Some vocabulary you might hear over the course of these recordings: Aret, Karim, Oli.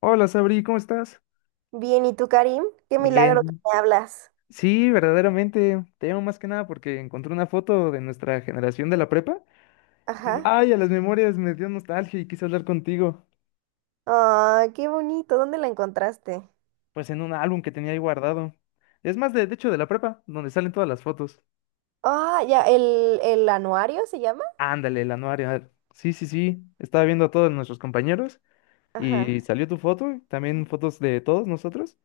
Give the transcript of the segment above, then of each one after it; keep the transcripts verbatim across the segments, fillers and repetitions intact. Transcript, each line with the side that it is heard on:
left: Hola Sabri, ¿cómo estás?
right: Bien, ¿y tú, Karim? Qué milagro que
left: Bien.
right: me hablas.
left: Sí, verdaderamente. Te llamo más que nada porque encontré una foto de nuestra generación de la prepa. Y
right: Ajá.
left: ay, a las memorias me dio nostalgia y quise hablar contigo.
right: Ay, qué bonito. ¿Dónde la encontraste?
left: Pues en un álbum que tenía ahí guardado. Es más, de, de hecho, de la prepa, donde salen todas las fotos.
right: Ah, ya, el, el anuario se llama.
left: Ándale, el anuario. Sí, sí, sí. Estaba viendo a todos nuestros compañeros y
right: Ajá,
left: salió tu foto, también fotos de todos nosotros.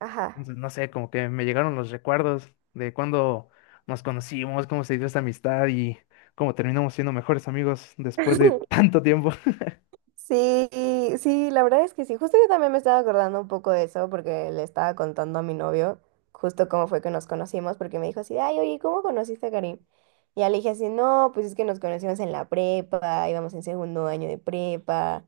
right: ajá.
left: Entonces, no sé, como que me llegaron los recuerdos de cuando nos conocimos, cómo se dio esta amistad y cómo terminamos siendo mejores amigos después de tanto tiempo.
right: Sí, sí, la verdad es que sí. Justo yo también me estaba acordando un poco de eso porque le estaba contando a mi novio justo cómo fue que nos conocimos porque me dijo así, ay, oye, ¿cómo conociste a Karim? Y ya le dije así, no, pues es que nos conocimos en la prepa, íbamos en segundo año de prepa,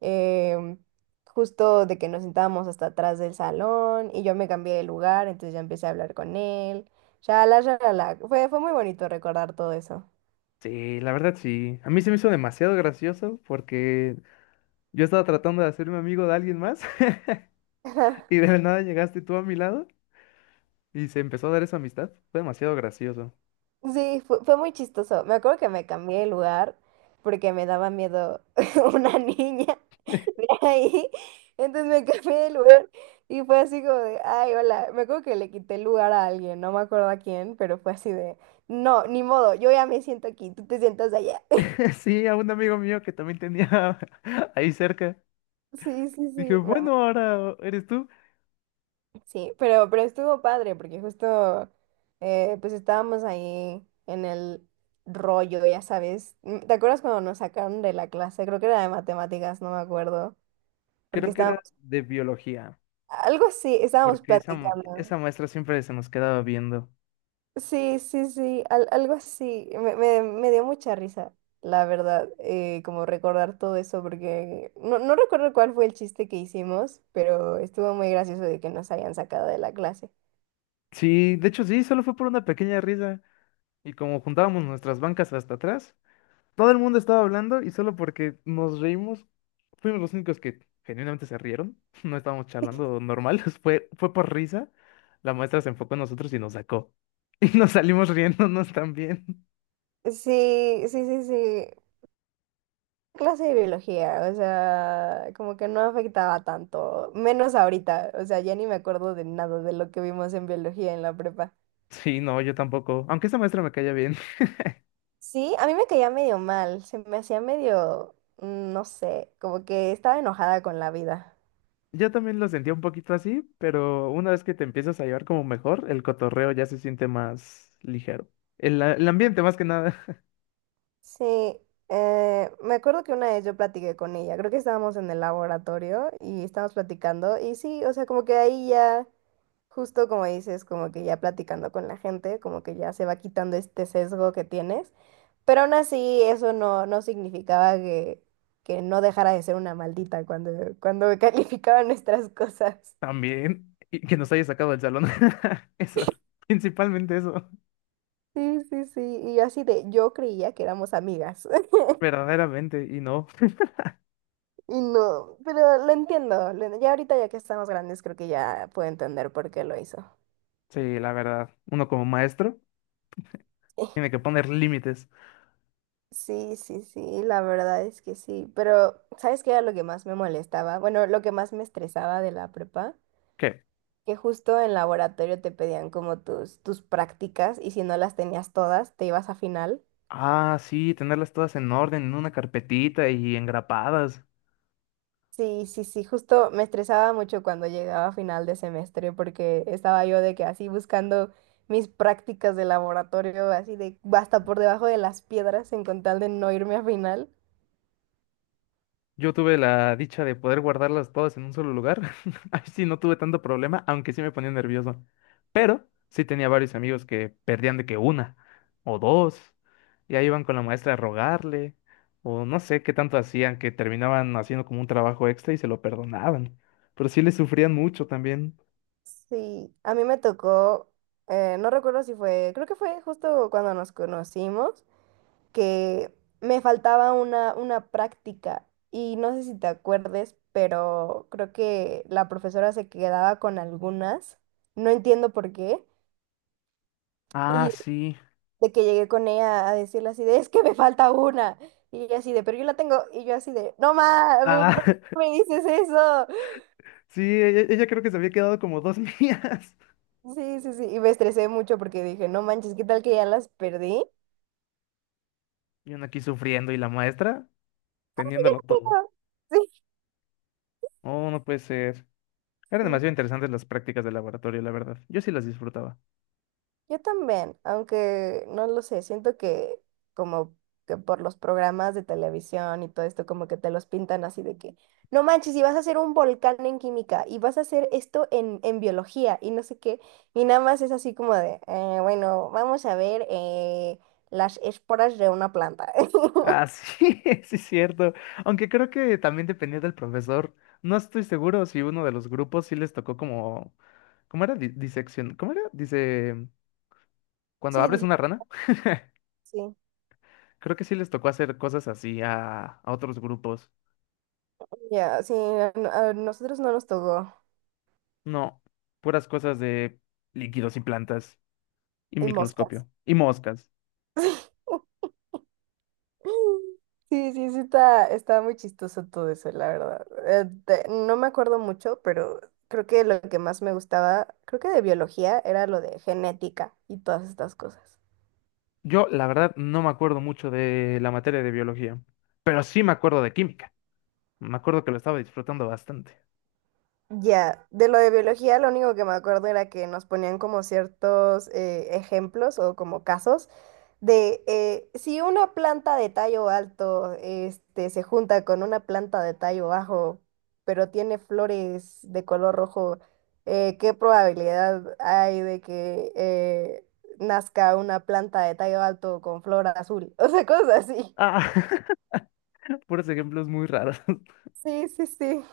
right: em, justo de que nos sentábamos hasta atrás del salón y yo me cambié de lugar, entonces ya empecé a hablar con él. ya, la, Fue, fue muy bonito recordar todo eso.
left: Sí, la verdad sí. A mí se me hizo demasiado gracioso porque yo estaba tratando de hacerme amigo de alguien más y de la nada llegaste tú a mi lado y se empezó a dar esa amistad. Fue demasiado gracioso.
right: Sí, fue, fue muy chistoso. Me acuerdo que me cambié de lugar porque me daba miedo una niña de ahí. Entonces me cambié de lugar y fue así como de, ay, hola. Me acuerdo que le quité el lugar a alguien, no me acuerdo a quién, pero fue así de, no, ni modo, yo ya me siento aquí, tú te sientas allá.
left: Sí, a un amigo mío que también tenía ahí cerca.
right: Sí, sí, sí.
left: Dije,
right: me,
left: bueno, ahora eres tú.
right: Sí, pero, pero estuvo padre porque justo eh, pues estábamos ahí en el rollo, ya sabes. Mm, ¿Te acuerdas cuando nos sacaron de la clase? Creo que era de matemáticas, no me acuerdo. Porque
left: Creo que era
right: estábamos,
left: de biología.
right: algo así, estábamos
left: Porque esa, mu-
right: platicando.
left: esa maestra siempre se nos quedaba viendo.
right: Sí, sí, sí, al- algo así. Me, me- me dio mucha risa, la verdad, eh, como recordar todo eso porque no, no recuerdo cuál fue el chiste que hicimos, pero estuvo muy gracioso de que nos hayan sacado de la clase.
left: Sí, de hecho sí, solo fue por una pequeña risa. Y como juntábamos nuestras bancas hasta atrás, todo el mundo estaba hablando y solo porque nos reímos, fuimos los únicos que genuinamente se rieron. No estábamos charlando normal, fue, fue por risa. La maestra se enfocó en nosotros y nos sacó. Y nos salimos riéndonos también.
right: Sí, sí, sí, sí. Clase de biología, o sea, como que no afectaba tanto, menos ahorita, o sea, ya ni me acuerdo de nada de lo que vimos en biología en la prepa.
left: Sí, no, yo tampoco. Aunque esa maestra me caía bien.
right: Sí, a mí me caía medio mal, se me hacía medio, mm, no sé, como que estaba enojada con la vida.
left: Yo también lo sentía un poquito así, pero una vez que te empiezas a llevar como mejor, el cotorreo ya se siente más ligero. El, a- el ambiente más que nada
right: Sí, eh, me acuerdo que una vez yo platiqué con ella, creo que estábamos en el laboratorio y estábamos platicando y sí, o sea, como que ahí ya... Justo como dices, como que ya platicando con la gente, como que ya se va quitando este sesgo que tienes, pero aún así eso no, no significaba que, que, no dejara de ser una maldita cuando, cuando calificaban nuestras cosas.
left: también, y que nos haya sacado del salón. Eso, principalmente eso,
right: Sí, sí, sí, y yo así de, yo creía que éramos amigas,
left: verdaderamente, y no.
right: y no, pero lo entiendo, lo- ya ahorita ya que estamos grandes creo que ya puedo entender por qué lo hizo.
left: Sí, la verdad, uno como maestro tiene que poner límites.
right: Sí, sí, sí, la verdad es que sí, pero ¿sabes qué era lo que más me molestaba? Bueno, lo que más me estresaba de la prepa.
left: ¿Qué?
right: Que justo en laboratorio te pedían como tus, tus prácticas y si no las tenías todas, te ibas a final.
left: Ah, sí, tenerlas todas en orden, en una carpetita y engrapadas.
right: Sí, sí, sí, justo me estresaba mucho cuando llegaba a final de semestre porque estaba yo de que así buscando mis prácticas de laboratorio, así de hasta por debajo de las piedras en con tal de no irme a final.
left: Yo tuve la dicha de poder guardarlas todas en un solo lugar. Ahí sí no tuve tanto problema, aunque sí me ponía nervioso. Pero sí tenía varios amigos que perdían de que una o dos. Y ahí iban con la maestra a rogarle. O no sé qué tanto hacían, que terminaban haciendo como un trabajo extra y se lo perdonaban. Pero sí le sufrían mucho también.
right: Sí, a mí me tocó, eh, no recuerdo si fue, creo que fue justo cuando nos conocimos. Que me faltaba una, una práctica y no sé si te acuerdes, pero creo que la profesora se quedaba con algunas, no entiendo por qué,
left: Ah,
right: y
left: sí.
right: de que llegué con ella a decirle así de, es que me falta una, y ella así de, pero yo la tengo, y yo así de, no más,
left: Ah,
right: ¿por qué me dices eso?
left: sí, ella, ella creo que se había quedado como dos mías.
right: Sí, sí, sí, y me estresé mucho porque dije, no manches, ¿qué tal que ya las perdí?
left: Y uno aquí sufriendo y la maestra teniéndolo todo.
right: Sí,
left: Oh, no puede ser. Eran
right: sí.
left: demasiado interesantes las prácticas de laboratorio, la verdad. Yo sí las disfrutaba.
right: Yo también, aunque no lo sé, siento que como que por los programas de televisión y todo esto, como que te los pintan así de que, no manches, y vas a hacer un volcán en química, y vas a hacer esto en, en biología, y no sé qué, y nada más es así como de, "Eh, bueno, vamos a ver eh, las esporas de una planta.
left: Ah, sí, sí es cierto. Aunque creo que también dependía del profesor. No estoy seguro si uno de los grupos sí les tocó como... ¿Cómo era? Di- disección. ¿Cómo era? Dice... Cuando
right: Sí,
left: abres
right: dice,
left: una rana.
right: sí,
left: Creo que sí les tocó hacer cosas así a, a otros grupos.
right: ya, sí, a, a nosotros no nos tocó,
left: No. Puras cosas de líquidos y plantas. Y
right: y moscas.
left: microscopio. Y moscas.
right: Sí, sí, sí, está, está muy chistoso todo eso, la verdad. Eh, te- no me acuerdo mucho, pero creo que lo que más me gustaba, creo que de biología, era lo de genética y todas estas cosas.
left: Yo, la verdad, no me acuerdo mucho de la materia de biología. Pero sí me acuerdo de química. Me acuerdo que lo estaba disfrutando bastante.
right: Ya, de lo de biología, lo único que me acuerdo era que nos ponían como ciertos eh, ejemplos o como casos de eh, si una planta de tallo alto este, se junta con una planta de tallo bajo, pero tiene flores de color rojo, eh, ¿qué probabilidad hay de que eh, nazca una planta de tallo alto con flor azul? O sea, cosas así.
left: Ah, puros ejemplos muy raros.
right: Sí, sí, sí.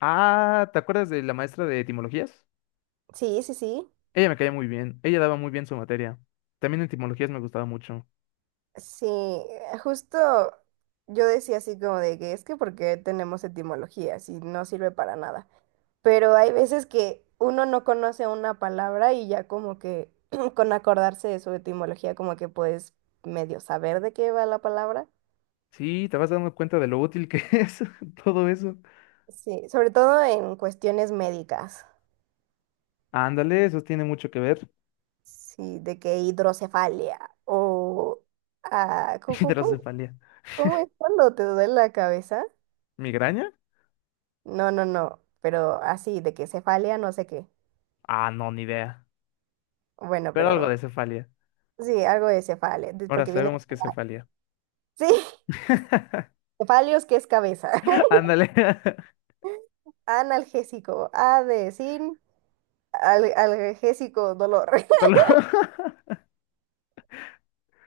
left: Ah, ¿te acuerdas de la maestra de etimologías?
right: Sí, sí, sí.
left: Ella me caía muy bien, ella daba muy bien su materia. También etimologías me gustaba mucho.
right: Sí, eh, justo yo decía así como de que es que porque tenemos etimología, si no sirve para nada. Pero hay veces que uno no conoce una palabra y ya como que con acordarse de su etimología como que puedes medio saber de qué va la palabra.
left: Sí, te vas dando cuenta de lo útil que es todo eso.
right: Sí, sobre todo en cuestiones médicas,
left: Ándale, eso tiene mucho que ver.
right: sí, de que hidrocefalia o ah, cu- cu- cu-
left: Hidrocefalia.
right: ¿cómo es cuando te duele la cabeza?
left: ¿Migraña?
right: No, no, no, pero así, de que cefalia no sé qué.
left: Ah, no, ni idea.
right: Bueno,
left: Pero algo
right: pero
left: de cefalia.
right: sí, algo de cefale, de-
left: Ahora
right: porque viene,
left: sabemos que es cefalia.
right: sí, cefalios, que es cabeza.
left: Ándale.
right: Analgésico, A de sin, al- analgésico, dolor.
left: Dolor.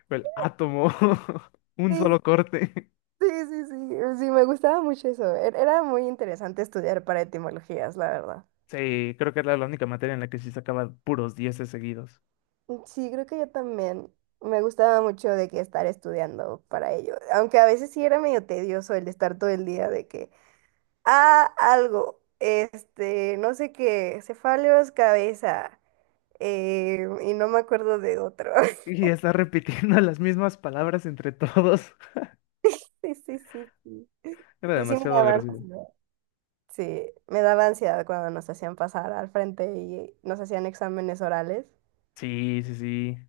left: El átomo. Un
right: Sí,
left: solo corte.
right: sí, sí, sí, sí, me gustaba mucho eso. Er- Era muy interesante estudiar para etimologías, la verdad.
left: Sí, creo que era la única materia en la que sí sacaba puros dieces seguidos.
right: Sí, creo que yo también. Me gustaba mucho de que estar estudiando para ello. Aunque a veces sí era medio tedioso el estar todo el día de que, ah, algo, este, no sé qué, cefaleos, cabeza. Eh, y no me acuerdo de otro.
left: Y está repitiendo las mismas palabras entre todos.
right: Sí, sí, sí, sí.
left: Era
right: Sí, sí me
left: demasiado
right: daba
left: agresivo.
right: ansiedad. Sí, me daba ansiedad cuando nos hacían pasar al frente y nos hacían exámenes orales.
left: Sí, sí, sí.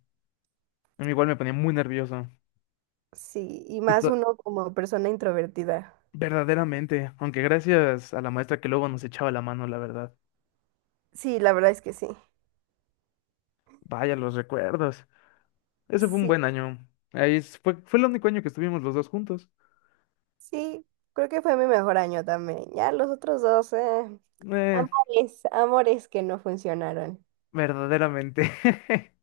left: A mí igual me ponía muy nervioso.
right: Sí, y
left: Y
right: más
left: to-
right: uno como persona introvertida.
left: Verdaderamente, aunque gracias a la maestra que luego nos echaba la mano, la verdad.
right: Sí, la verdad es que sí.
left: Vaya los recuerdos. Ese fue un
right: Sí,
left: buen año. Ahí es- fue, fue el único año que estuvimos los dos juntos.
right: sí, creo que fue mi mejor año también. Ya los otros dos, eh,
left: Eh,
right: amores, amores que no funcionaron.
left: verdaderamente.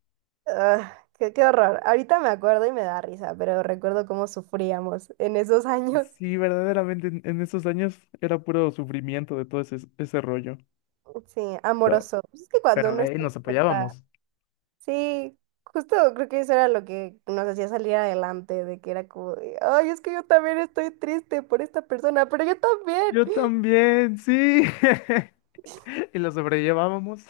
right: Ah, qué, qué horror. Ahorita me acuerdo y me da risa, pero recuerdo cómo sufríamos en esos años.
left: Sí, verdaderamente en en esos años era puro sufrimiento de todo ese, ese rollo.
right: Sí, amoroso. Pues es que cuando
left: Pero
right: uno está
left: ahí
right: en
left: nos
right: prepa,
left: apoyábamos.
right: sí, justo creo que eso era lo que nos hacía salir adelante, de que era como de, ay, es que yo también estoy triste por esta persona, pero yo también.
left: Yo también, sí. Y lo sobrellevábamos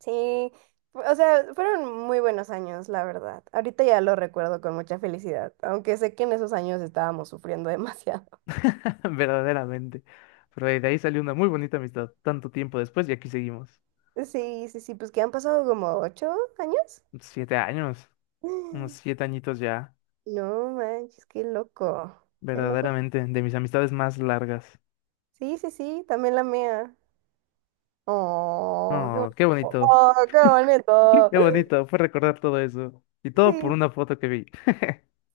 right: Sí, fu- o sea, fueron muy buenos años, la verdad. Ahorita ya lo recuerdo con mucha felicidad, aunque sé que en esos años estábamos sufriendo demasiado.
left: verdaderamente. Pero de ahí salió una muy bonita amistad tanto tiempo después y aquí seguimos.
right: Sí, sí, sí, pues que han pasado como ocho años.
left: Siete años, unos siete añitos ya,
right: No manches, qué loco, qué loco.
left: verdaderamente, de mis amistades más largas.
right: Sí, sí, sí, también la mía. Oh, qué
left: No, qué
right: bonito.
left: bonito,
right: Oh, qué bonito.
left: qué bonito, fue recordar todo eso. Y todo por
right: Sí,
left: una foto que vi.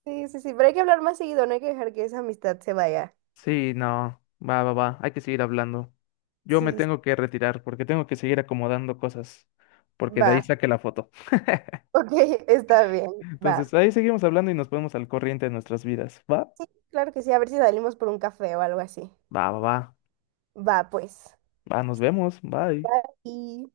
right: sí, sí, sí. Pero hay que hablar más seguido, no hay que dejar que esa amistad se vaya.
left: Sí, no, va, va, va, hay que seguir hablando. Yo me
right: Sí, sí,
left: tengo que retirar porque tengo que seguir acomodando cosas, porque de ahí
right: va.
left: saqué la foto.
right: Ok, está bien. Va.
left: Entonces, ahí seguimos hablando y nos ponemos al corriente de nuestras vidas. ¿Va?
right: Sí, claro que sí. A ver si salimos por un café o algo así.
left: Va, va, va.
right: Va, pues.
left: Va, nos vemos. Bye.
right: Bye.